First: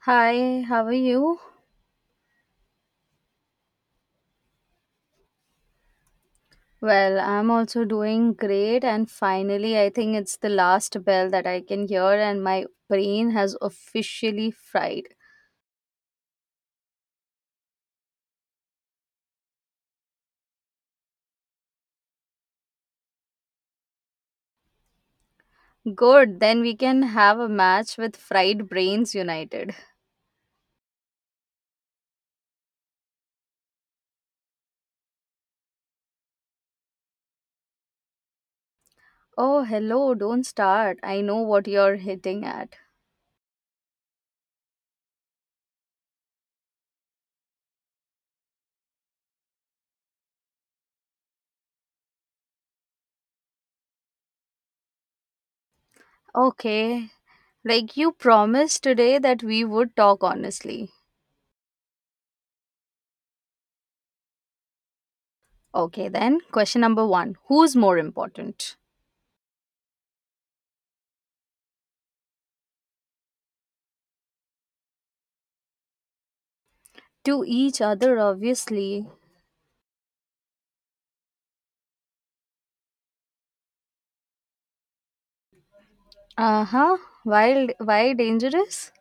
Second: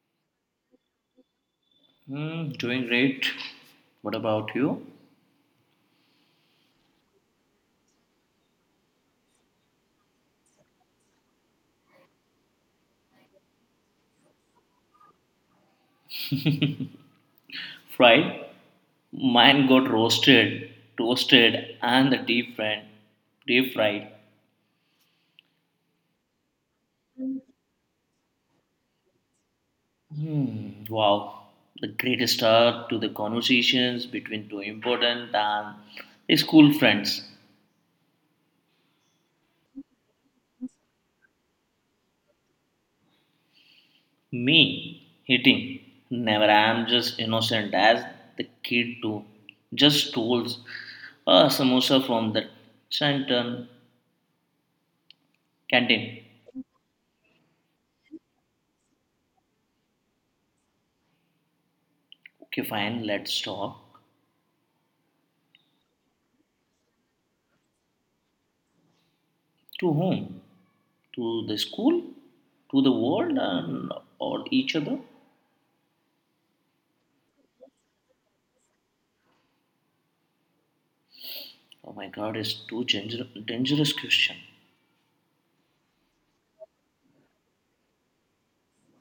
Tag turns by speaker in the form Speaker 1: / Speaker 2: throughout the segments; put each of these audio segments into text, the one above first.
Speaker 1: Hi, how are you?
Speaker 2: Doing great. What about you?
Speaker 1: Well, I'm also doing great, and finally, I think it's the last bell that I can hear, and my brain has officially fried.
Speaker 2: Fried? Mine got roasted, toasted, and the deep fried. Deep fried.
Speaker 1: Good, then we can have a match with Fried Brains United.
Speaker 2: Hmm, wow. The greatest start to the conversations between two important and school friends.
Speaker 1: Oh, hello, don't start. I know what you're hitting at.
Speaker 2: Me, hitting. Never I am just innocent as the kid too. Just stole a samosa from the canton canteen.
Speaker 1: Okay, like you promised today that we would talk honestly.
Speaker 2: Okay, fine, let's stop.
Speaker 1: Okay, then, question number one. Who's more important?
Speaker 2: To whom? To the school? To the world or each other?
Speaker 1: To each other, obviously.
Speaker 2: Oh my god, it's too dangerous question.
Speaker 1: Uh-huh. Wild, why dangerous?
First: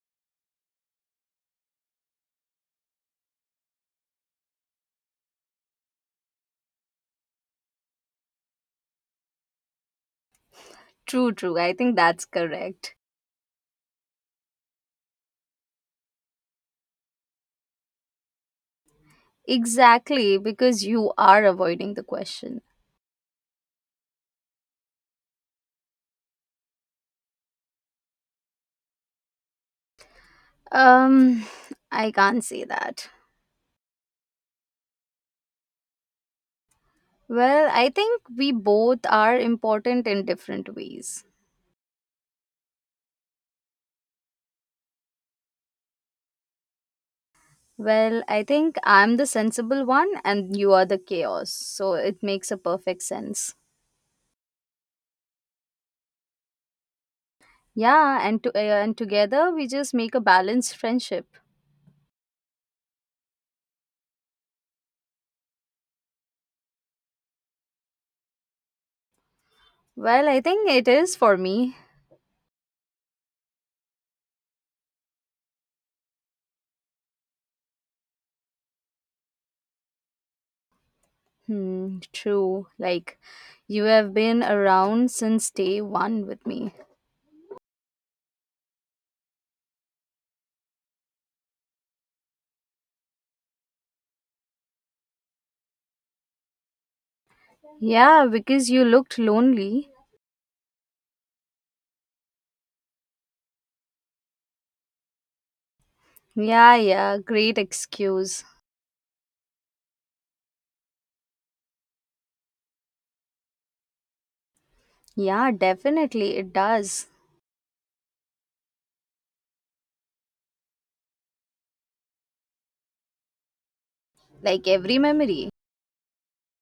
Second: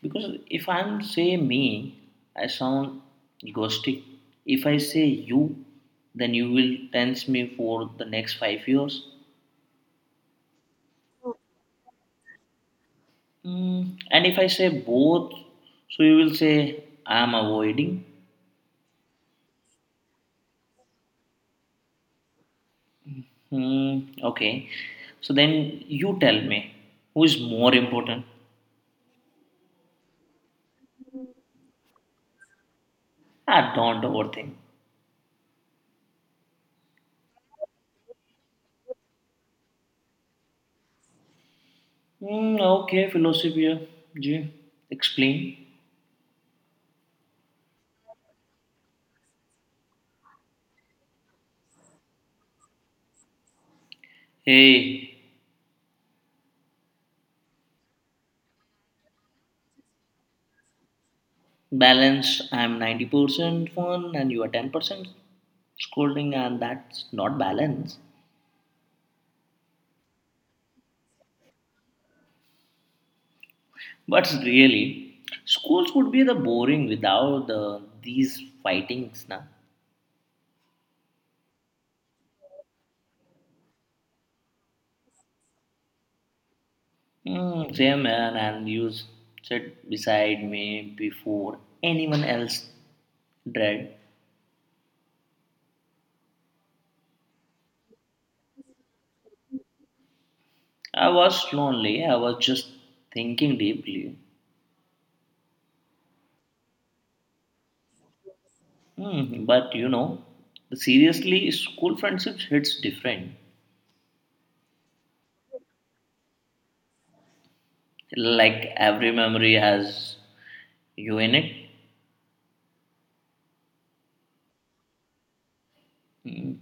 Speaker 2: Because if I'm say me, I sound egoistic. If I say you, then you will tense me for the next 5 years.
Speaker 1: True, true. I think that's correct.
Speaker 2: And if I say both, so you will say I am avoiding.
Speaker 1: Exactly, because you are avoiding the question.
Speaker 2: Hmm, okay. So then you tell me who is more important.
Speaker 1: Um I can't say that.
Speaker 2: I don't overthink.
Speaker 1: Well, I think we both are important in different ways.
Speaker 2: Hmm, okay, philosophy, yeah. Ji, explain.
Speaker 1: Well, I think I'm the sensible one and you are the chaos. So it makes a perfect sense.
Speaker 2: Hey,
Speaker 1: Yeah, and and together we just make a balanced friendship.
Speaker 2: balance. I'm 90% fun and you are 10% scolding, and that's not balance.
Speaker 1: Well, I think it is for me.
Speaker 2: But really, schools would be the boring without these fightings. Na?
Speaker 1: Hmm, true. Like, you have been around since day one with me.
Speaker 2: Same man, and you sit beside me before anyone else dread.
Speaker 1: Yeah, because you looked lonely.
Speaker 2: I was lonely, I was just thinking deeply.
Speaker 1: Yeah, yeah, great excuse.
Speaker 2: But seriously, school friendships hits different.
Speaker 1: Yeah, definitely, it does.
Speaker 2: Like every memory has you in it.
Speaker 1: Like every memory.
Speaker 2: Hmm.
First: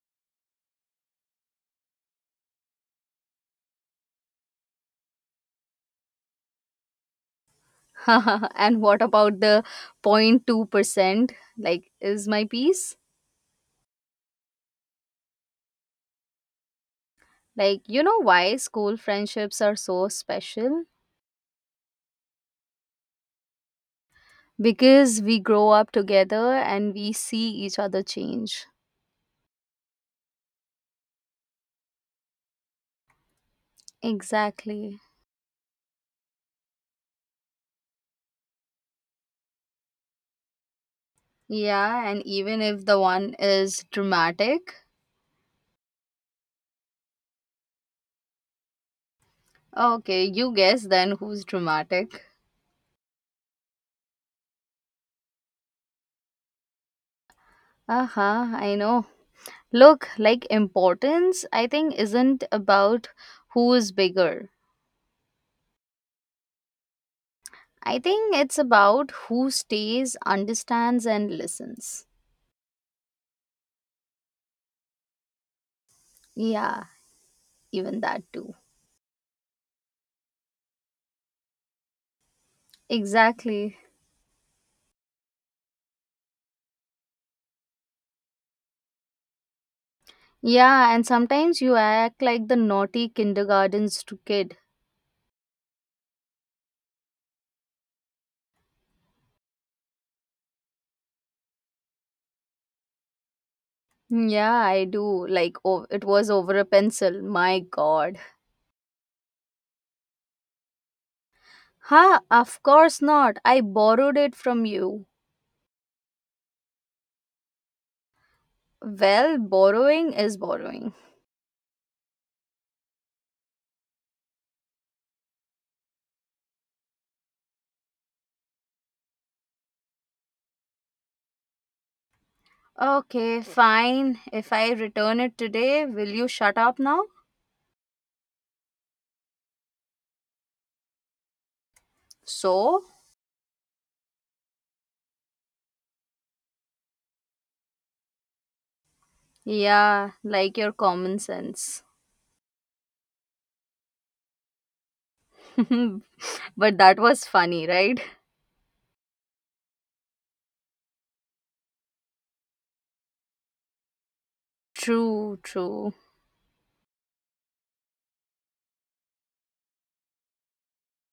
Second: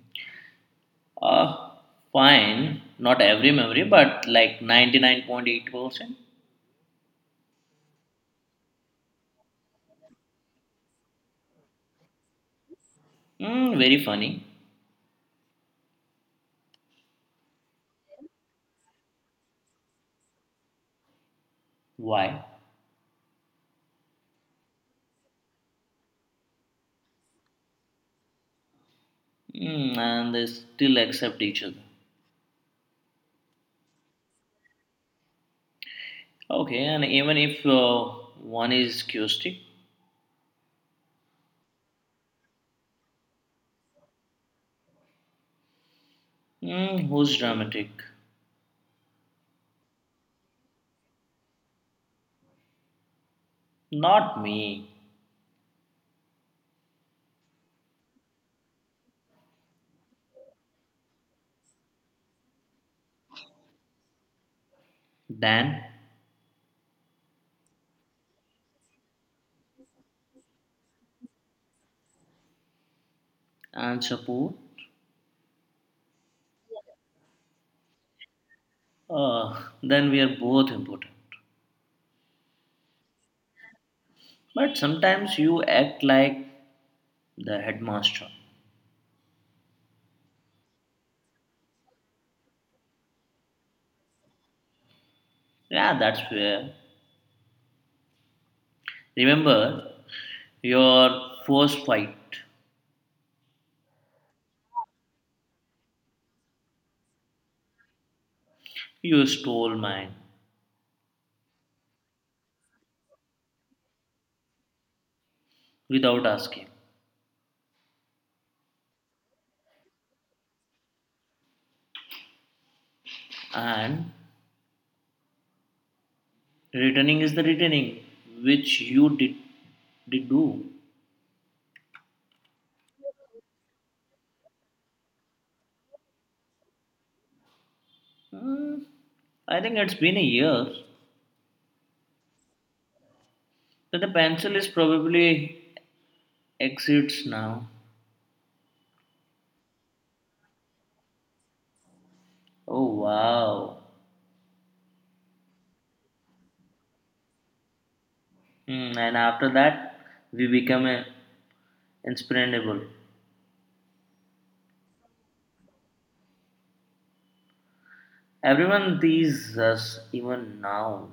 Speaker 2: Uh, Fine, not every memory, but like 99.8%.
Speaker 1: And what about the 0.2%? Like, is my piece?
Speaker 2: Very funny.
Speaker 1: Like, you know why school friendships are so special?
Speaker 2: Why?
Speaker 1: Because we grow up together and we see each other change.
Speaker 2: And they still accept each other.
Speaker 1: Exactly.
Speaker 2: Okay, and even if one is chaotic,
Speaker 1: Yeah, and even if the one is dramatic.
Speaker 2: who's dramatic?
Speaker 1: Okay, you guess then who's dramatic.
Speaker 2: Not me.
Speaker 1: Uh huh, I know. Look, like importance, I think, isn't about who is bigger.
Speaker 2: Dan
Speaker 1: I think it's about who stays, understands, and listens.
Speaker 2: and Chapoor.
Speaker 1: Yeah, even that too.
Speaker 2: Then we are both important.
Speaker 1: Exactly.
Speaker 2: But sometimes you act like the headmaster.
Speaker 1: Yeah, and sometimes you act like the naughty kindergarten kid.
Speaker 2: Yeah, that's where. Remember your first fight.
Speaker 1: Mm, yeah, I do. Like, oh, it was over a pencil. My god.
Speaker 2: You stole mine
Speaker 1: Ha, of course not. I borrowed it from you.
Speaker 2: without asking.
Speaker 1: Well, borrowing is borrowing.
Speaker 2: And returning is the returning, which you did do.
Speaker 1: Okay, fine. If I return it today, will you shut up now?
Speaker 2: Hmm, I think it's been a year.
Speaker 1: So?
Speaker 2: But the pencil is probably exits now.
Speaker 1: Yeah, like your common sense.
Speaker 2: Oh wow.
Speaker 1: But that was funny, right?
Speaker 2: And after that, we become inspirable.
Speaker 1: True, true.
Speaker 2: Everyone teases us even now.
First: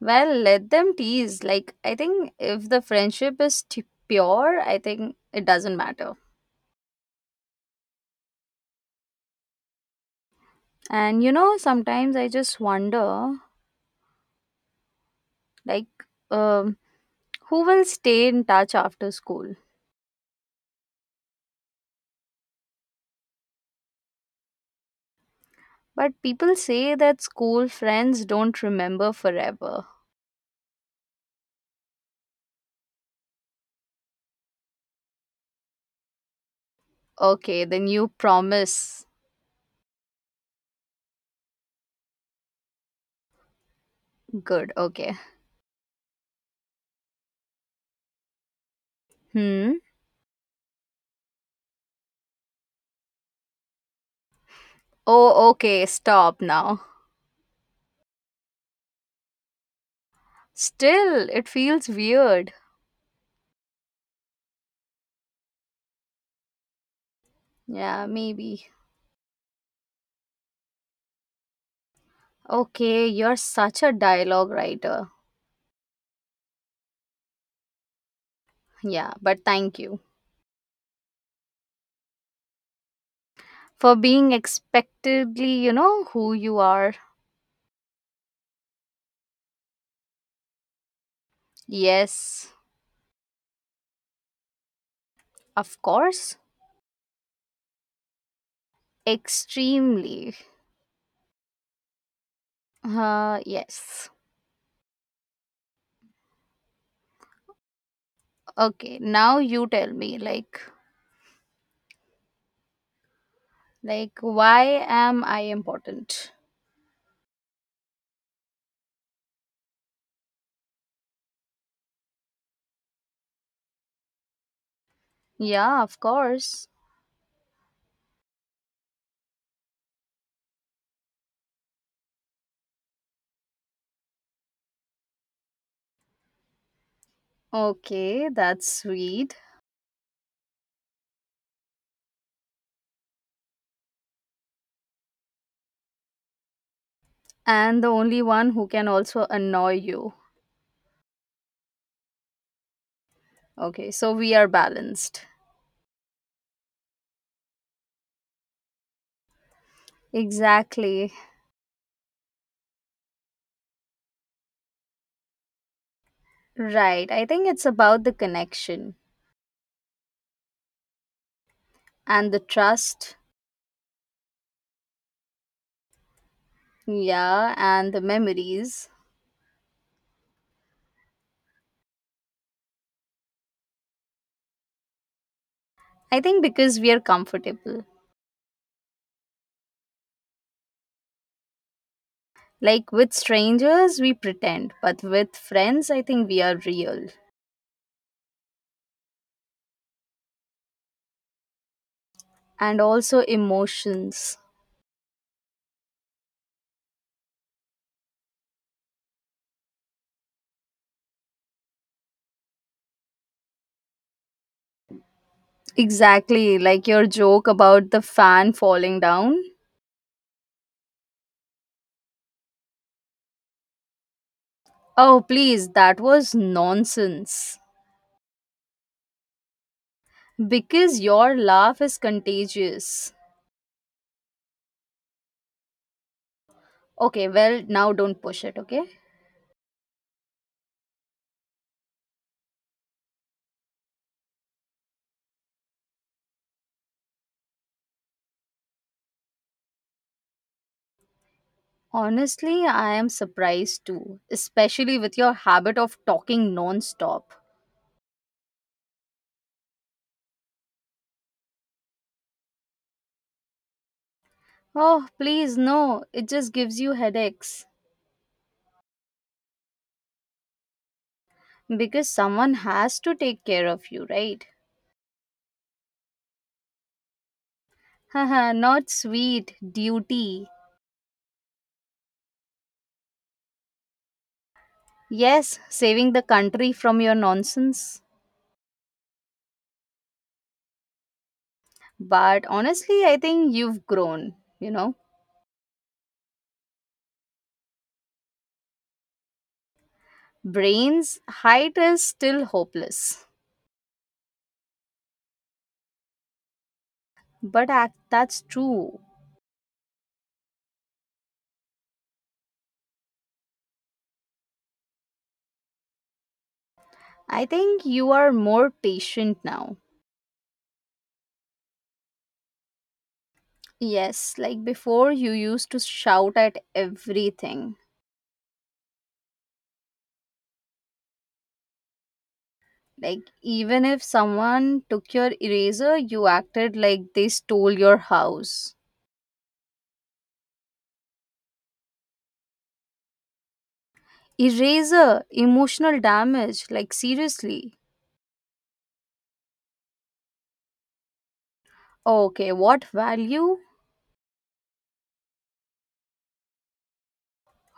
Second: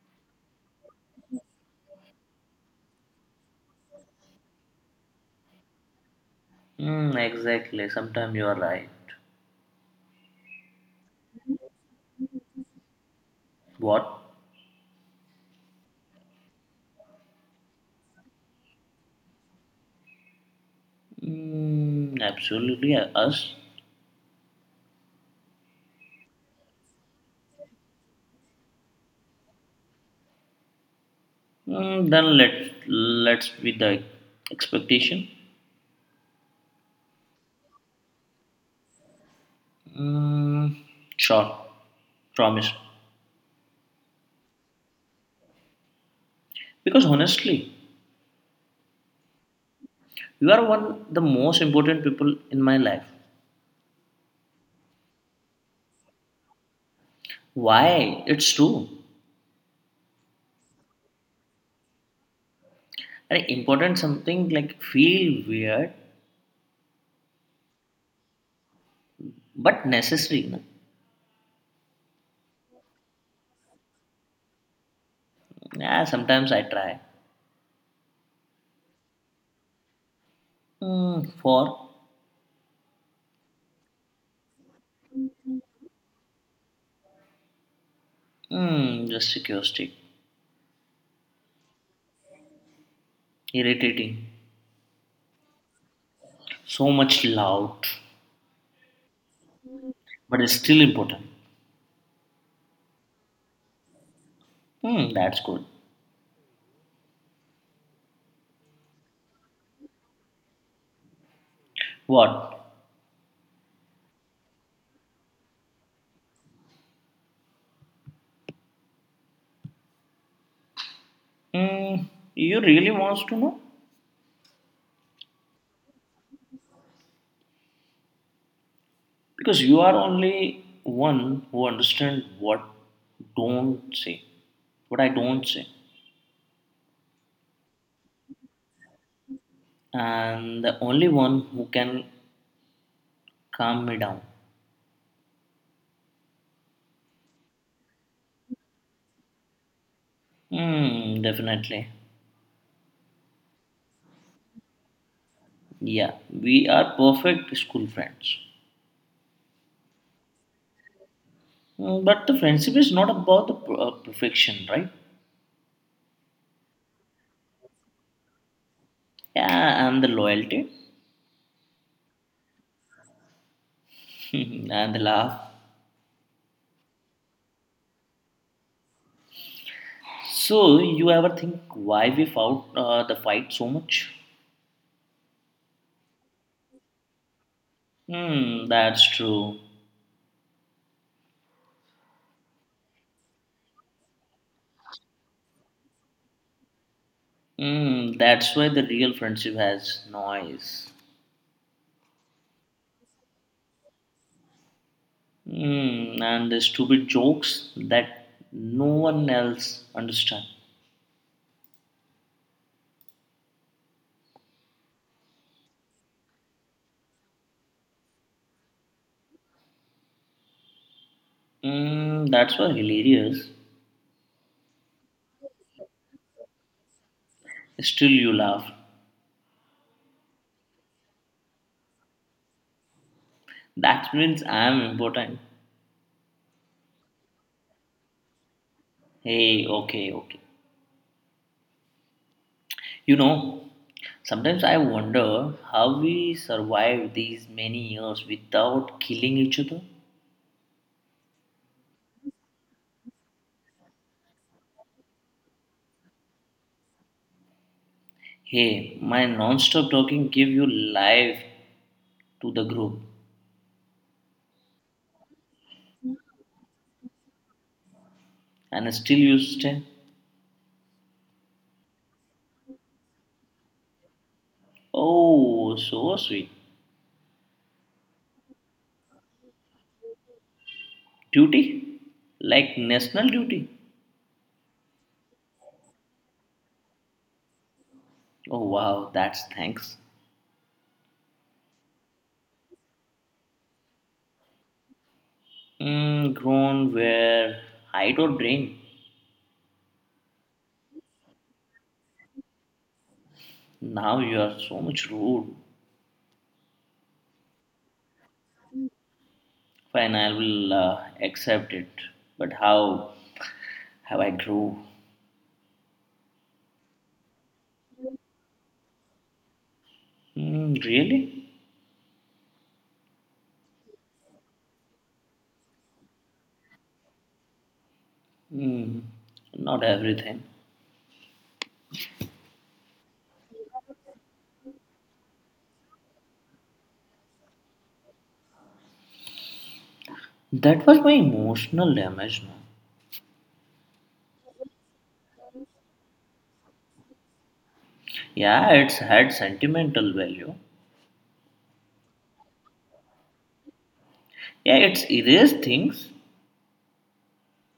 Speaker 1: Well, let them tease. Like, I think if the friendship is pure, I think it doesn't matter.
Speaker 2: Mm, exactly. Sometimes you are right.
Speaker 1: And you know, sometimes I just wonder,
Speaker 2: What?
Speaker 1: like, um who will stay in touch after school.
Speaker 2: Mm, absolutely. Us.
Speaker 1: But people say that school friends don't remember forever.
Speaker 2: Then let's be the expectation.
Speaker 1: Okay, then you promise.
Speaker 2: Mm, sure. Promise.
Speaker 1: Good, okay.
Speaker 2: Because honestly,
Speaker 1: Hmm?
Speaker 2: you are one the most important people in my life.
Speaker 1: Oh, okay, stop now.
Speaker 2: Why? It's true.
Speaker 1: Still, it feels weird.
Speaker 2: And important something like feel weird
Speaker 1: Yeah, maybe.
Speaker 2: but necessary. No?
Speaker 1: Okay, you're such a dialogue writer.
Speaker 2: Yeah, sometimes I try.
Speaker 1: Yeah, but thank you
Speaker 2: For
Speaker 1: for being expectedly, who you are.
Speaker 2: just a curiosity.
Speaker 1: Yes,
Speaker 2: Irritating.
Speaker 1: of course.
Speaker 2: So much loud,
Speaker 1: Extremely.
Speaker 2: but it's still important.
Speaker 1: Yes.
Speaker 2: That's good.
Speaker 1: Okay, now you tell me like
Speaker 2: What?
Speaker 1: like why am I important?
Speaker 2: Hmm, you really wants to know?
Speaker 1: Yeah, of course.
Speaker 2: Because you are only one who understand don't say, what I don't say,
Speaker 1: Okay, that's sweet.
Speaker 2: and the only one who can calm me down.
Speaker 1: And the only one who can also annoy you.
Speaker 2: Hmm, definitely.
Speaker 1: Okay, so we are balanced.
Speaker 2: Yeah, we are perfect school friends.
Speaker 1: Exactly.
Speaker 2: But the friendship is not about the perfection, right?
Speaker 1: Right. I think it's about the connection
Speaker 2: Yeah, and the loyalty,
Speaker 1: and the trust.
Speaker 2: and the love,
Speaker 1: Yeah, and the memories.
Speaker 2: so, you ever think why we fought the fight so much?
Speaker 1: I think because we are comfortable.
Speaker 2: That's true.
Speaker 1: Like with strangers, we pretend, but with friends, I think we are real.
Speaker 2: That's why the real friendship has noise.
Speaker 1: And also emotions.
Speaker 2: And the stupid jokes that no one else understands.
Speaker 1: Exactly, like your joke about the fan falling down.
Speaker 2: That's why hilarious.
Speaker 1: Oh, please, that was nonsense.
Speaker 2: Still, you laugh.
Speaker 1: Because your laugh is contagious.
Speaker 2: That means I am important.
Speaker 1: Okay, well, now don't push it, okay?
Speaker 2: Hey, okay, okay. You know, Sometimes I wonder how we survived these many years without killing each other.
Speaker 1: Honestly, I am surprised too, especially with your habit of talking non-stop.
Speaker 2: Hey, my non-stop talking give you life to the group,
Speaker 1: Oh, please, no, it just gives you headaches.
Speaker 2: and still you stay.
Speaker 1: Because someone has to take care of you, right?
Speaker 2: Oh, so sweet.
Speaker 1: Haha, not sweet, duty.
Speaker 2: Duty, like national duty.
Speaker 1: Yes, saving the country from your nonsense.
Speaker 2: Oh wow, that's thanks.
Speaker 1: But honestly, I think you've grown, you know.
Speaker 2: Grown where hide or drain.
Speaker 1: Brains height is still hopeless.
Speaker 2: Now you are so much rude.
Speaker 1: But that's true.
Speaker 2: Fine, I will accept it. But how have I grew?
Speaker 1: I think you are more patient now.
Speaker 2: Mm, really?
Speaker 1: Yes, like before you used to shout at everything.
Speaker 2: Mm, not everything.
Speaker 1: Like even if someone took your eraser, you acted like they stole your house.
Speaker 2: That was my emotional damage. No?
Speaker 1: Eraser, emotional damage, like seriously?
Speaker 2: Yeah, it's had sentimental value.
Speaker 1: Okay, what value?
Speaker 2: Yeah, it's erased things.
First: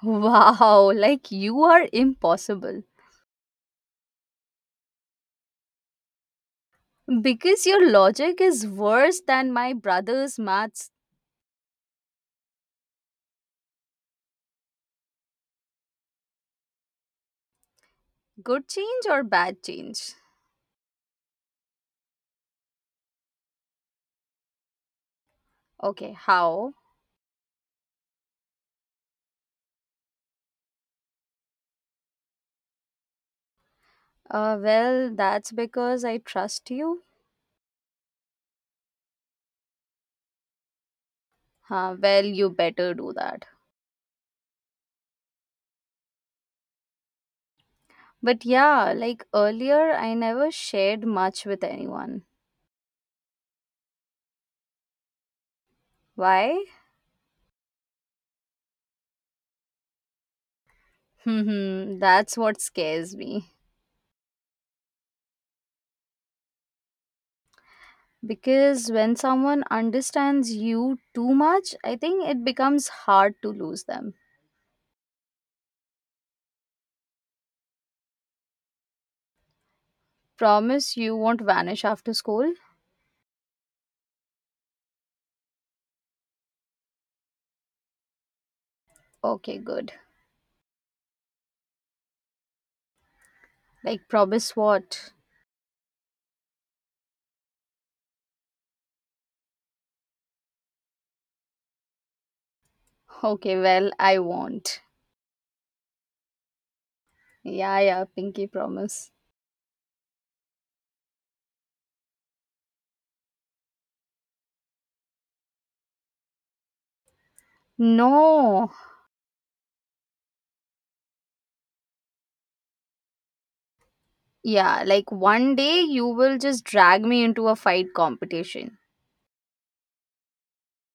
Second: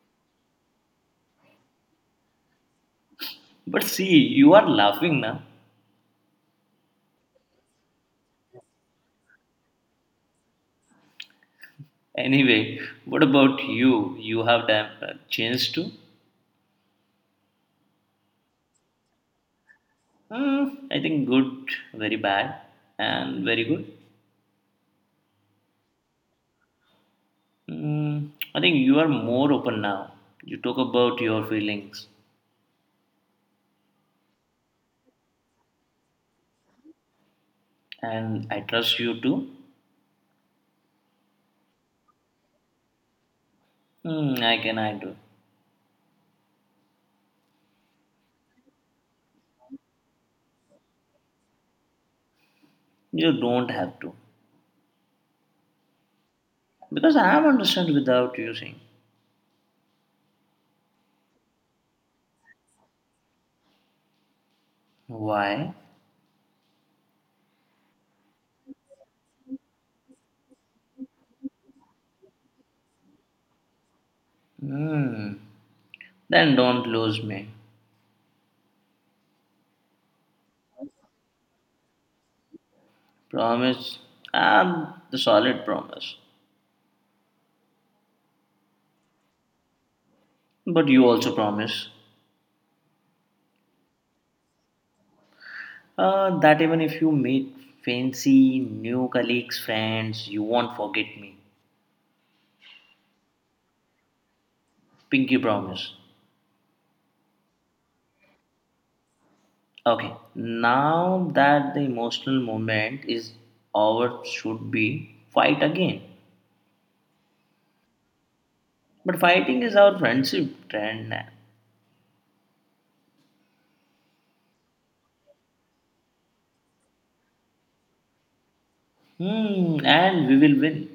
Speaker 1: Wow, like you are impossible.
Speaker 2: But see, you are laughing now.
Speaker 1: Because your logic is worse than my brother's maths.
Speaker 2: Anyway, what about you? You have done changed too?
Speaker 1: Good change or bad change?
Speaker 2: Hmm, I think good, very bad, and very good.
Speaker 1: Okay, how?
Speaker 2: Hmm, I think you are more open now. You talk about your feelings,
Speaker 1: Well, that's because I trust you.
Speaker 2: and I trust you too.
Speaker 1: Huh, well, you better do that.
Speaker 2: I can, I do.
Speaker 1: But yeah, like earlier, I never shared much with anyone.
Speaker 2: You don't have to,
Speaker 1: Why?
Speaker 2: because I am understand without you saying
Speaker 1: Hmm, hmm, that's what scares me.
Speaker 2: why.
Speaker 1: Because when someone understands you too much, I think it becomes hard to lose them.
Speaker 2: Hmm, then don't lose me.
Speaker 1: Promise you won't vanish after school?
Speaker 2: Promise. I'm the solid promise.
Speaker 1: Okay, good.
Speaker 2: But you also promise
Speaker 1: Like, promise what?
Speaker 2: that even if you meet fancy new colleagues, friends, you won't forget me.
Speaker 1: Okay, well, I won't.
Speaker 2: Pinky promise.
Speaker 1: Yeah, yeah, pinky promise.
Speaker 2: Okay, now that the emotional moment is over, should be fight again.
Speaker 1: No.
Speaker 2: But fighting is our friendship trend.
Speaker 1: Yeah, like one day you will just drag me into a fight competition.
Speaker 2: And we will win.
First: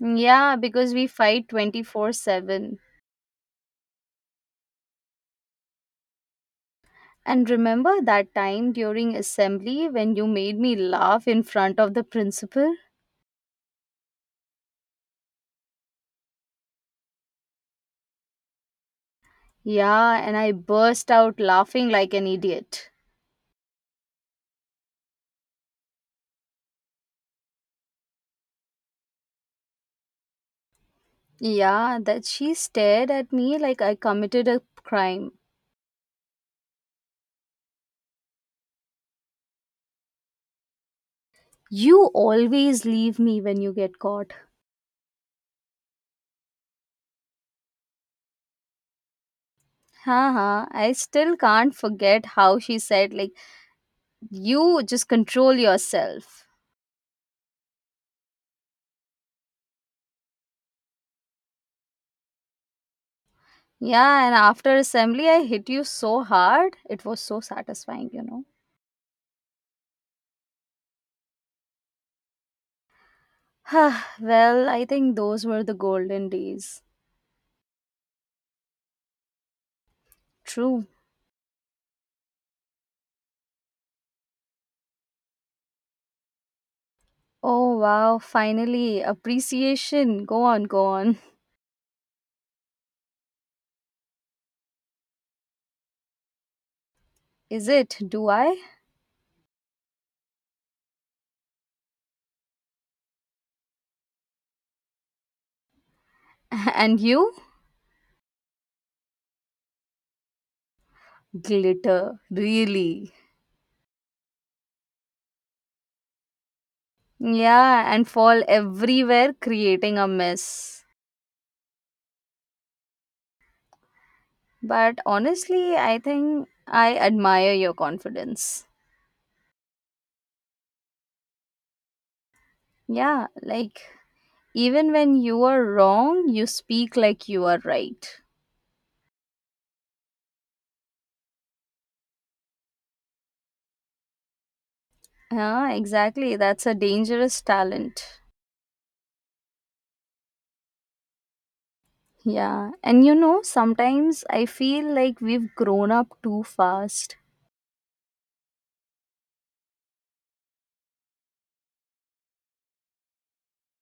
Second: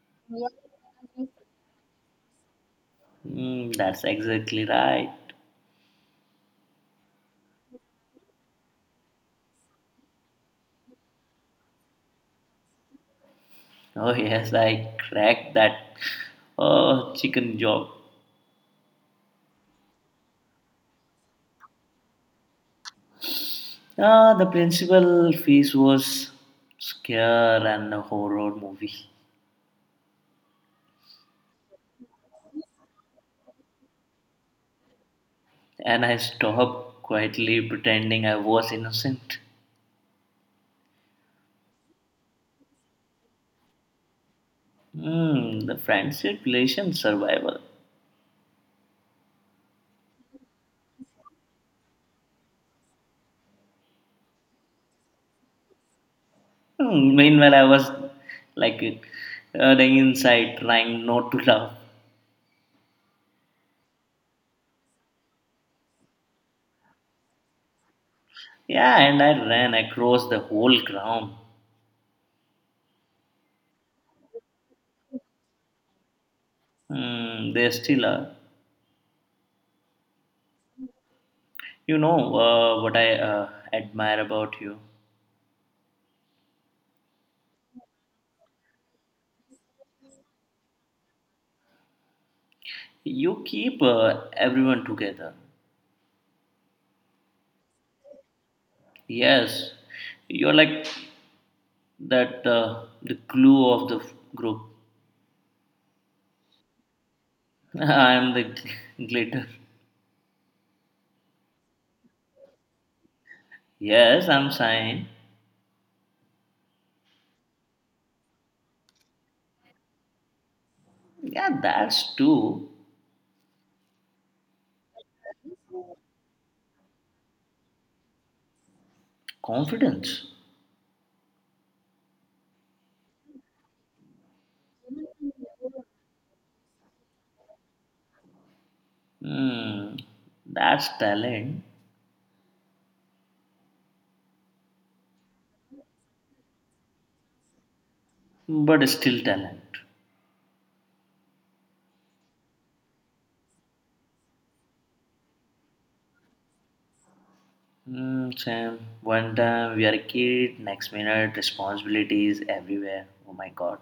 Speaker 1: Yeah, because we fight 24/7.
Speaker 2: That's exactly right.
Speaker 1: And remember that time during assembly when you made me laugh in front of the principal?
Speaker 2: Oh yes, I cracked that oh, chicken job.
Speaker 1: Yeah, and I burst out laughing like an idiot.
Speaker 2: The principal fees was scare and a horror movie,
Speaker 1: Yeah, that she stared at me like I committed a crime.
Speaker 2: and I stopped quietly pretending I was innocent.
Speaker 1: You always leave me when you get caught.
Speaker 2: The friendship relation survival.
Speaker 1: Haha, I still can't forget how she said, like, you just control yourself.
Speaker 2: Meanwhile, I was like hurting inside, trying not to laugh.
Speaker 1: Yeah, and after assembly, I hit you so hard. It was so satisfying, you know.
Speaker 2: Yeah, and I ran across the whole ground.
Speaker 1: Well, I think those were the golden days.
Speaker 2: They still are.
Speaker 1: True.
Speaker 2: You know what I admire about you?
Speaker 1: Oh, wow, finally, appreciation. Go on, go on.
Speaker 2: You keep everyone together.
Speaker 1: Is it? Do I?
Speaker 2: Yes, you're like that the glue of the group.
Speaker 1: And you?
Speaker 2: I'm the glitter.
Speaker 1: Glitter, really.
Speaker 2: Yes, I'm shine.
Speaker 1: Yeah, and fall everywhere, creating a mess.
Speaker 2: Yeah, that's too
Speaker 1: But honestly, I think I admire your confidence.
Speaker 2: confidence.
Speaker 1: Yeah, like even when you are wrong, you speak like you are right.
Speaker 2: Hmm, that's talent,
Speaker 1: Yeah, exactly. That's a dangerous talent.
Speaker 2: but still talent.
Speaker 1: Yeah, and you know, sometimes I feel like we've grown up too fast.
Speaker 2: Sam, one time we are a kid, next minute responsibilities everywhere. Oh my god.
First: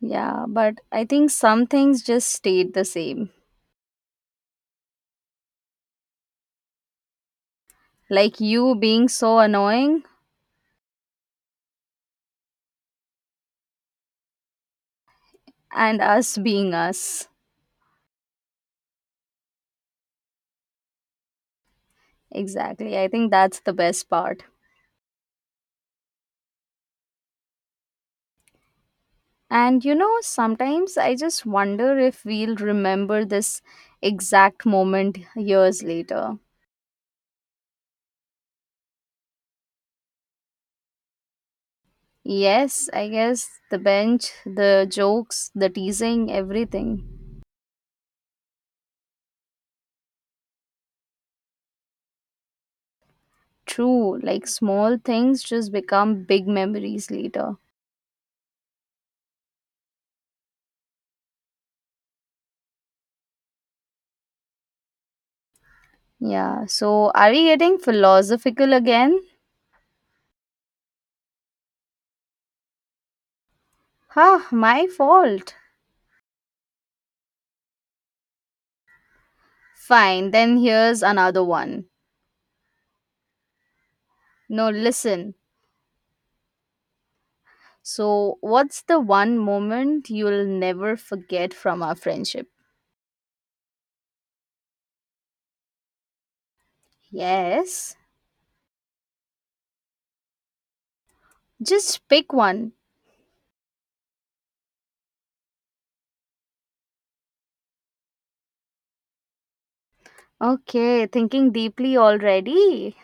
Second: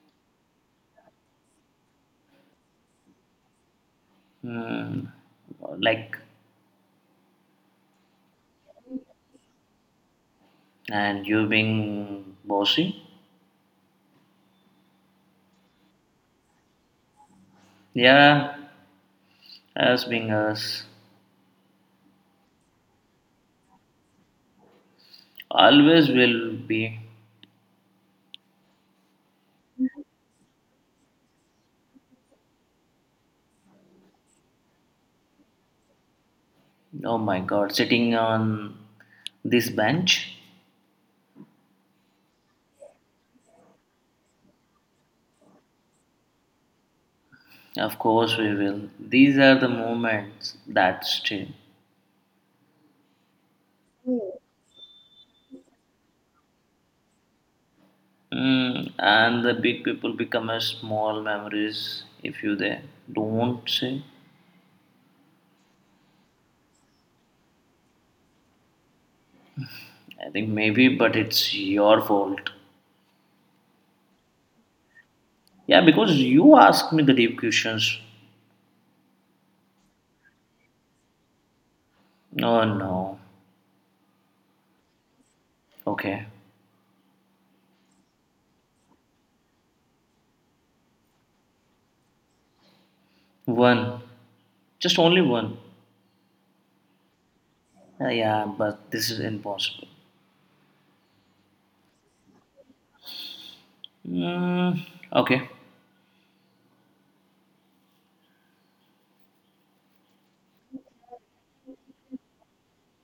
Speaker 1: Yeah, but I think some things just stayed the same.
Speaker 2: Hmm, like,
Speaker 1: Like you being so annoying
Speaker 2: and you being bossy?
Speaker 1: and us being us.
Speaker 2: Yeah, as being us,
Speaker 1: Exactly. I think that's the best part.
Speaker 2: always will be.
Speaker 1: And you know, sometimes I just wonder if we'll remember this exact moment years later.
Speaker 2: Oh my God, sitting on this bench.
Speaker 1: Yes, I guess the bench, the jokes, the teasing, everything.
Speaker 2: Of course we will. These are the moments that stay,
Speaker 1: True, like small things just become big memories later.
Speaker 2: and the big people become as small memories if you they don't say.
Speaker 1: Yeah, so are we getting philosophical again?
Speaker 2: I think maybe, but it's your fault.
Speaker 1: Huh, my fault.
Speaker 2: Yeah, because you asked me the deep questions.
Speaker 1: Fine, then here's another one.
Speaker 2: Oh no.
Speaker 1: No, listen.
Speaker 2: Okay,
Speaker 1: So, what's the one moment you'll never forget from our friendship?
Speaker 2: one, just only one.
Speaker 1: Yes,
Speaker 2: Yeah, but this is impossible.
Speaker 1: just pick one.
Speaker 2: Mm, okay.
Speaker 1: Okay, thinking deeply already.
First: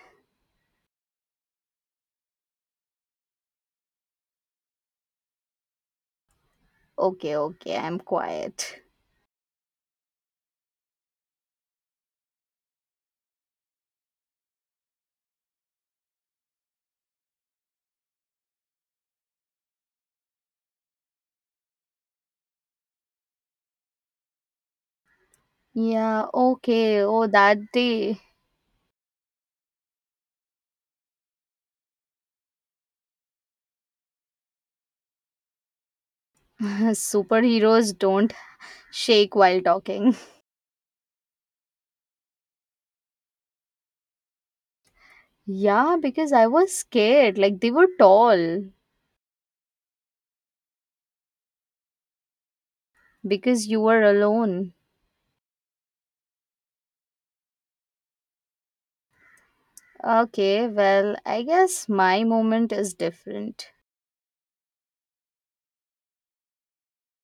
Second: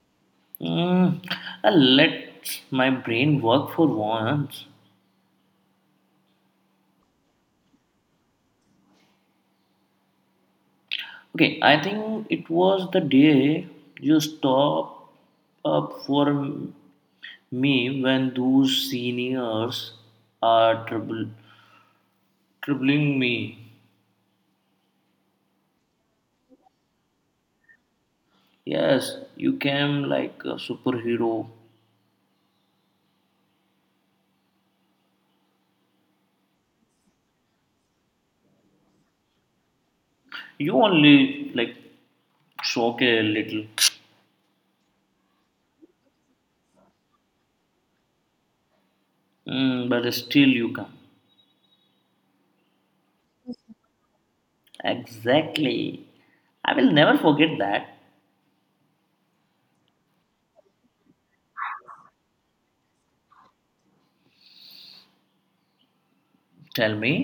Speaker 2: Mm, let my brain work for once.
Speaker 1: Okay, okay, I'm quiet.
Speaker 2: Okay, I think it was the day you stopped up for me when those seniors are troubling me.
Speaker 1: Yeah, okay. Oh, that day.
Speaker 2: Yes, you came like a superhero.
Speaker 1: Superheroes don't shake while talking.
Speaker 2: You only like shock a little,
Speaker 1: Yeah, because I was scared. Like, they were tall
Speaker 2: But still you come.
Speaker 1: because you were alone.
Speaker 2: Exactly. I will never forget that.
Speaker 1: Okay, well, I guess my moment is different.
Speaker 2: Tell me.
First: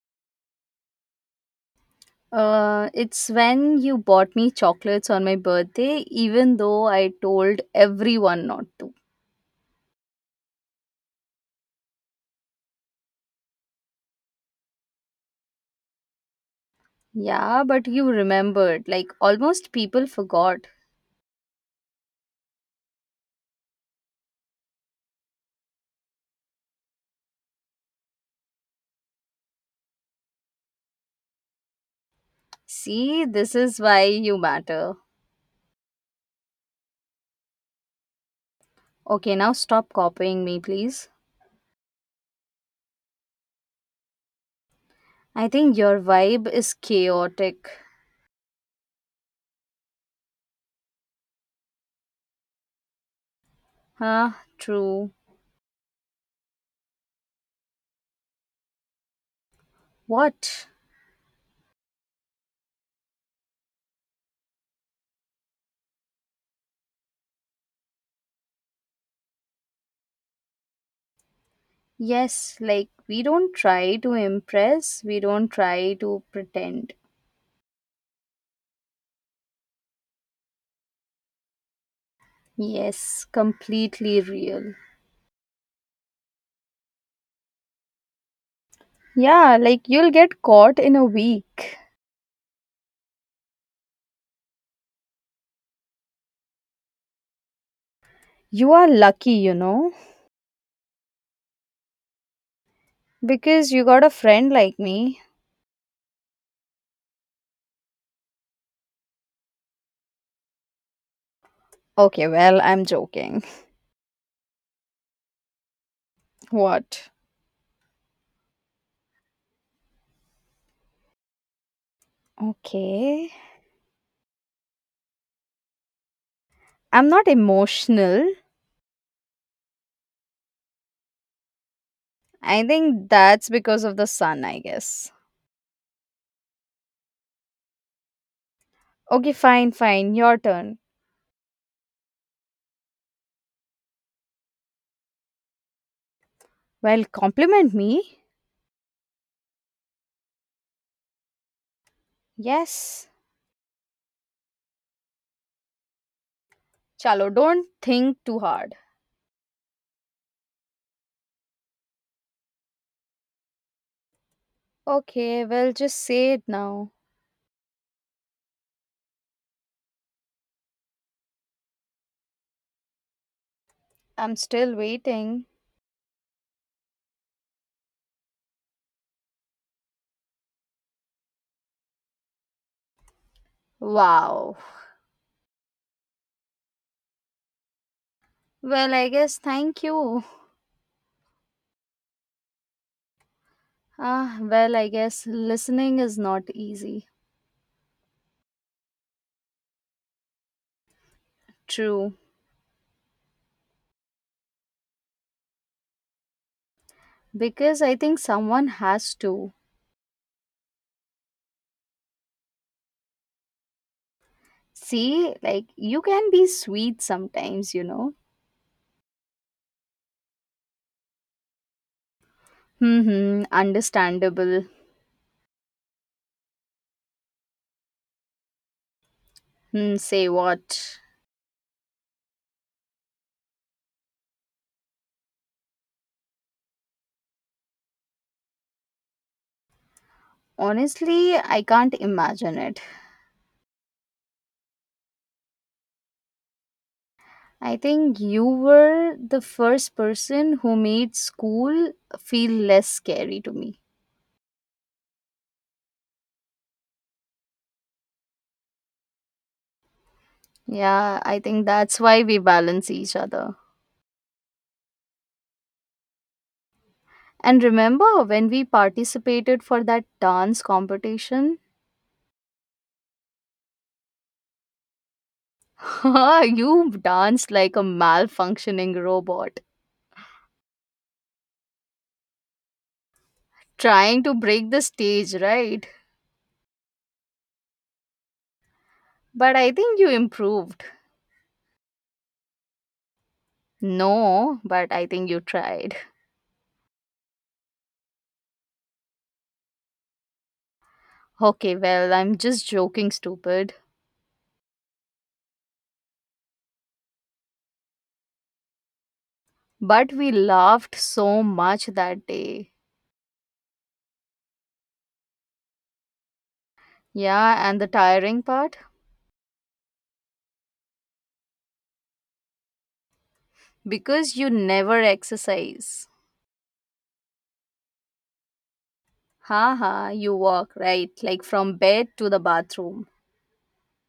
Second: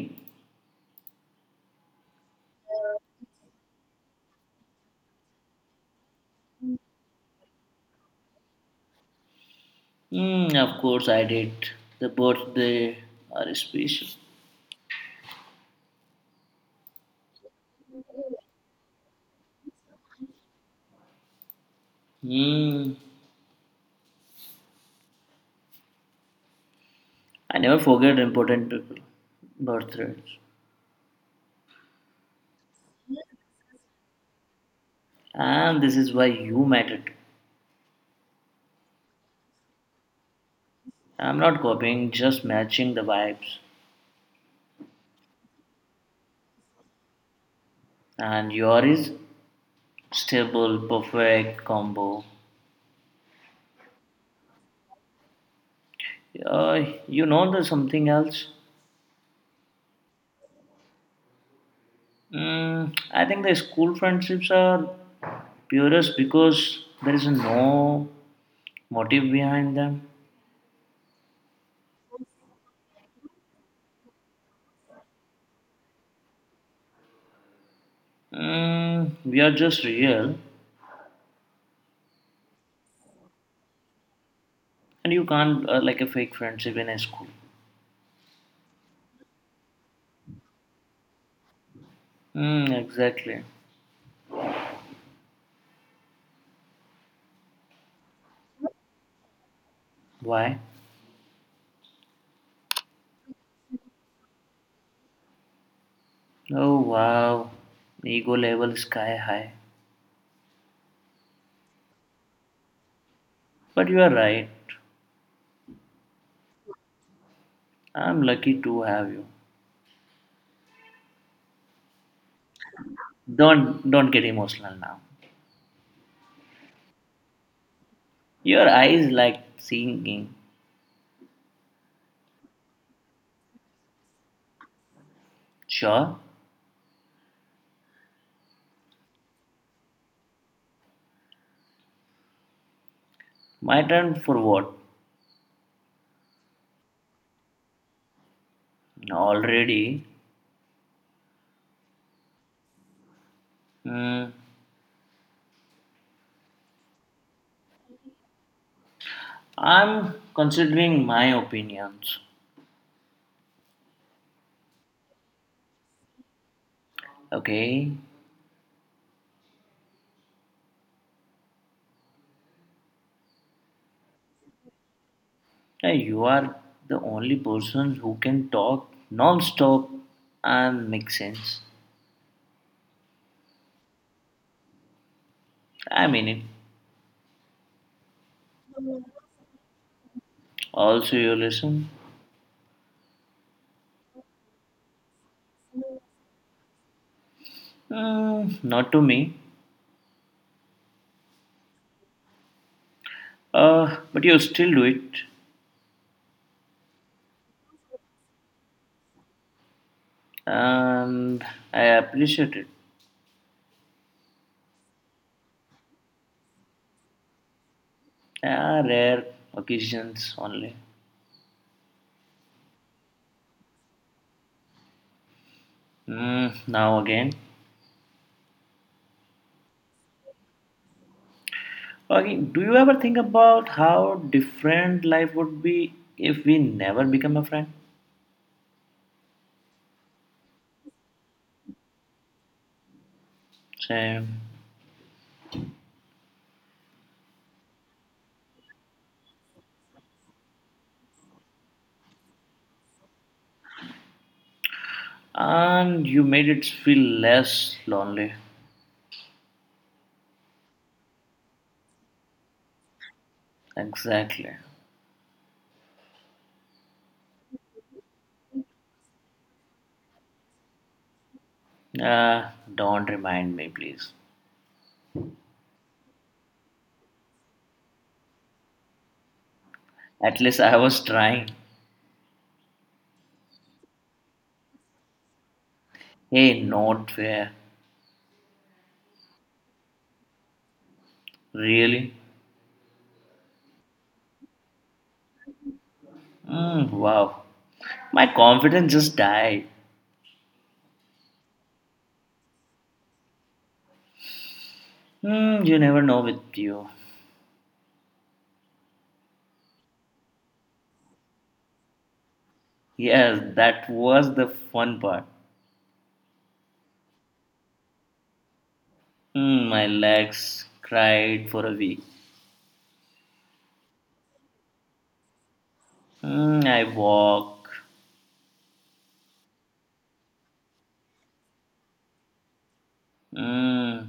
Speaker 1: It's when you bought me chocolates on my birthday, even though I told everyone not to.
Speaker 2: Mm, of course, I did. The birthday are special.
Speaker 1: Yeah, but you remembered. Like, almost people forgot.
Speaker 2: Mm, I never forget important people, birthdays.
Speaker 1: See, this is why you matter.
Speaker 2: And this is why you matter too.
Speaker 1: Okay, now stop copying me, please.
Speaker 2: I'm not copying, just matching the vibes.
Speaker 1: I think your vibe is chaotic.
Speaker 2: And your is stable, perfect combo.
Speaker 1: Huh? True.
Speaker 2: Uh, you know there's something else?
Speaker 1: What?
Speaker 2: I think the school friendships are purest because there is no motive behind them.
Speaker 1: Yes, like, we don't try to impress, we don't try to pretend.
Speaker 2: We are just real.
Speaker 1: Yes, completely real.
Speaker 2: And you can't like a fake friendship in a school.
Speaker 1: Yeah, like you'll get caught in a week.
Speaker 2: Mm, exactly.
Speaker 1: You are lucky, you know,
Speaker 2: Why?
Speaker 1: because you got a friend like me.
Speaker 2: Oh wow. Ego level sky high.
Speaker 1: Okay, well, I'm joking.
Speaker 2: But you are right.
Speaker 1: What?
Speaker 2: I'm lucky to have you.
Speaker 1: Okay.
Speaker 2: Don't get emotional now.
Speaker 1: I'm not emotional.
Speaker 2: Your eyes like singing.
Speaker 1: I think that's because of the sun, I guess.
Speaker 2: Sure.
Speaker 1: Okay, fine, fine. Your turn.
Speaker 2: My turn for what?
Speaker 1: Well, compliment me.
Speaker 2: Already.
Speaker 1: Yes.
Speaker 2: Mm,
Speaker 1: Chalo, don't think too hard.
Speaker 2: I'm considering my opinions.
Speaker 1: Okay, well, just say it now.
Speaker 2: Okay.
Speaker 1: I'm still waiting.
Speaker 2: Hey, you are the only person who can talk non-stop and make sense.
Speaker 1: Wow.
Speaker 2: I mean it.
Speaker 1: Well, I guess thank you.
Speaker 2: Also, you listen.
Speaker 1: Ah, well, I guess listening is not easy.
Speaker 2: Mm, not to me,
Speaker 1: True.
Speaker 2: but you still do it,
Speaker 1: Because I think someone has to.
Speaker 2: and I appreciate it.
Speaker 1: See, like, you can be sweet sometimes, you know?
Speaker 2: Rare occasions only.
Speaker 1: Hmm, understandable.
Speaker 2: Mm, now again.
Speaker 1: Hmm, say what?
Speaker 2: Okay, do you ever think about how different life would be if we never become a friend?
Speaker 1: Honestly, I can't imagine it.
Speaker 2: Same.
Speaker 1: I think you were the first person who made school feel less scary to me.
Speaker 2: And you made it feel less lonely.
Speaker 1: Yeah, I think that's why we balance each other.
Speaker 2: Exactly.
Speaker 1: And remember when we participated for that dance competition?
Speaker 2: Don't remind me, please.
Speaker 1: You danced like a malfunctioning robot,
Speaker 2: At least I was trying.
Speaker 1: trying to break the stage, right?
Speaker 2: Hey, not fair.
Speaker 1: But I think you improved.
Speaker 2: Really?
Speaker 1: No, but I think you tried.
Speaker 2: Mm, wow. My confidence just died.
Speaker 1: Okay, well, I'm just joking, stupid.
Speaker 2: You never know with you.
Speaker 1: But we laughed so much that day.
Speaker 2: Yes, that was the fun part.
Speaker 1: Yeah, and the tiring part?
Speaker 2: My legs cried for a week.
Speaker 1: Because you never exercise.
Speaker 2: Hmm, I walk.
Speaker 1: Haha, you walk, right? Like from bed to the bathroom.
Speaker 2: Hmm,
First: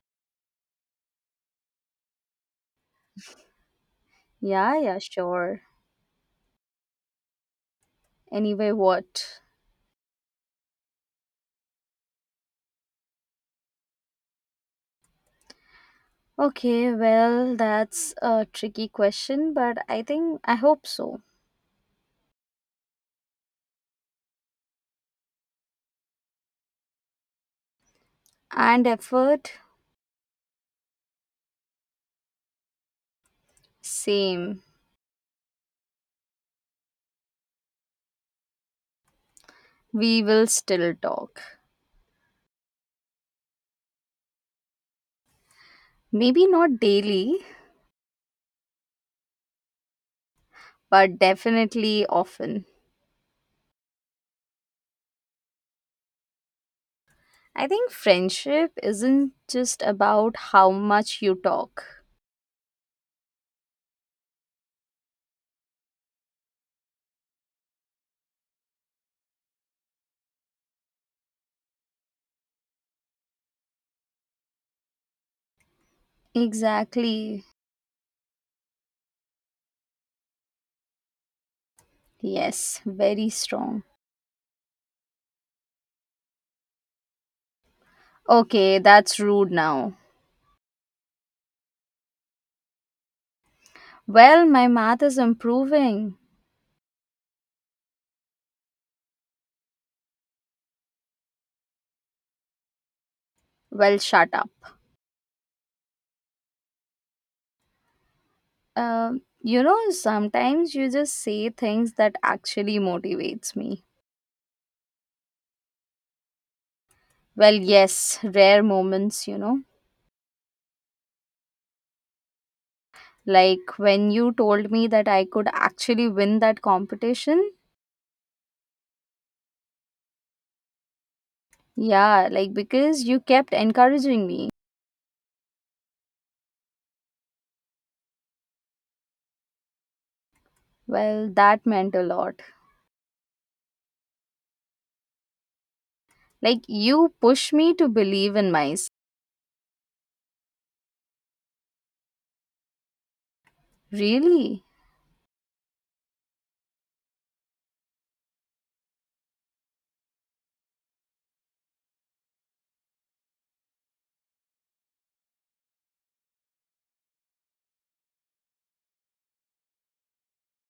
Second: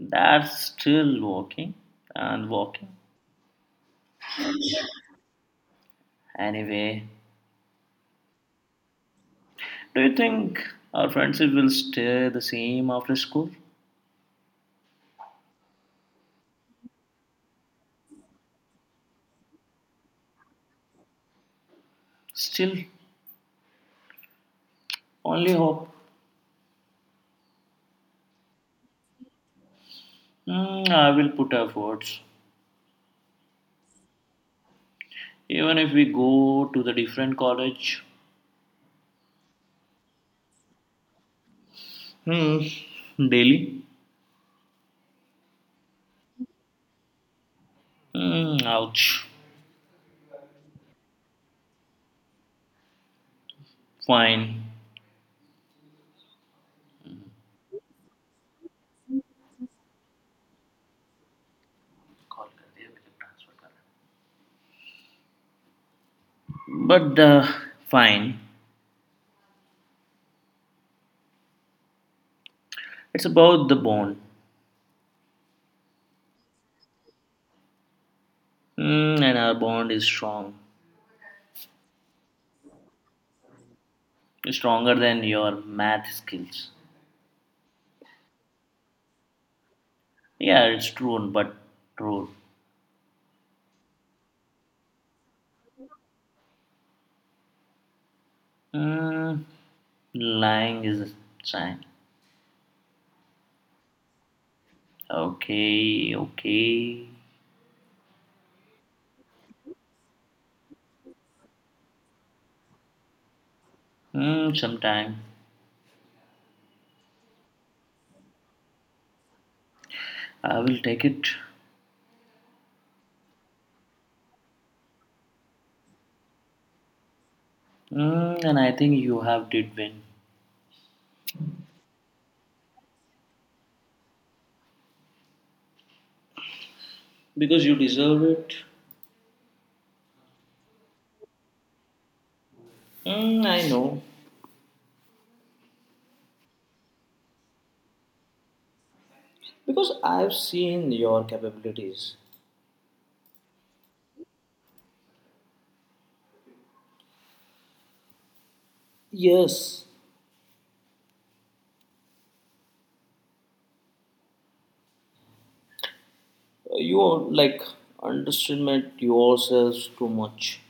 Speaker 2: that's still walking and walking.
Speaker 1: Yeah, yeah, sure.
Speaker 2: Anyway,
Speaker 1: Anyway, what?
Speaker 2: do you think our friendship will stay the same after school?
Speaker 1: Okay, well, that's a tricky question, but I think I hope so.
Speaker 2: Still, only hope.
Speaker 1: And effort,
Speaker 2: I will put efforts.
Speaker 1: same.
Speaker 2: Even if we go to the different college.
Speaker 1: We will still talk.
Speaker 2: Hmm. Daily,
Speaker 1: Maybe not daily,
Speaker 2: mm, ouch,
Speaker 1: but definitely often.
Speaker 2: fine.
Speaker 1: I think friendship isn't just about how much you talk.
Speaker 2: But the fine, it's about the bond,
Speaker 1: Exactly.
Speaker 2: and our bond is strong,
Speaker 1: Yes, very strong.
Speaker 2: stronger than your math skills.
Speaker 1: Okay, that's rude now.
Speaker 2: Yeah, it's true, but true.
Speaker 1: Well, my math is improving.
Speaker 2: Mm, Lying is a sign.
Speaker 1: Well, shut up.
Speaker 2: Okay, okay.
Speaker 1: Sometimes you just say things that actually motivates me.
Speaker 2: Mm, sometime
Speaker 1: Well, yes, rare moments, you know.
Speaker 2: I will take it,
Speaker 1: Like when you told me that I could actually win that competition.
Speaker 2: and I think you have did win.
Speaker 1: Yeah, like because you kept encouraging me.
Speaker 2: Because you deserve it.
Speaker 1: Well, that meant a lot.
Speaker 2: Mm, I know.
Speaker 1: Like you push me to believe in myself.
Speaker 2: Because I've seen your capabilities.
Speaker 1: Really?
Speaker 2: Yes, you like underestimate yourselves too much.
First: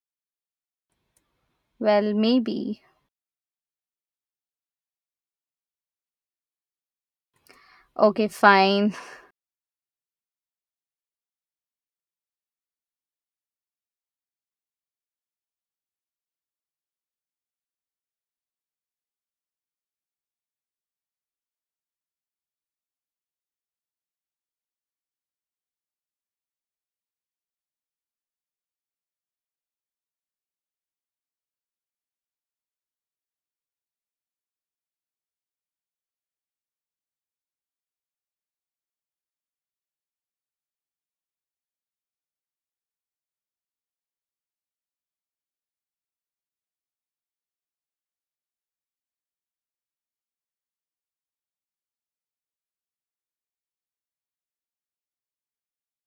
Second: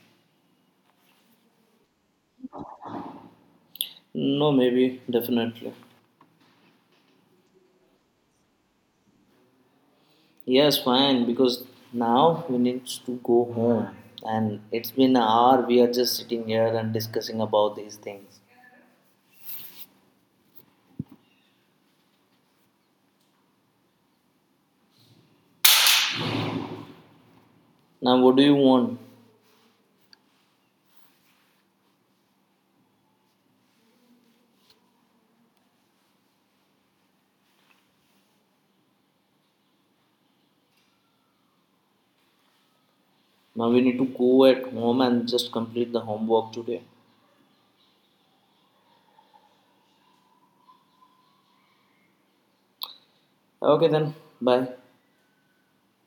Speaker 1: Well, maybe.
Speaker 2: No, maybe, definitely.
Speaker 1: Okay, fine.
Speaker 2: Yes, fine, because now we need to go home. And it's been an hour, we are just sitting here and discussing about these things. Now, what do you want? Now, we need to go at home and just complete the homework today. Okay, then, bye.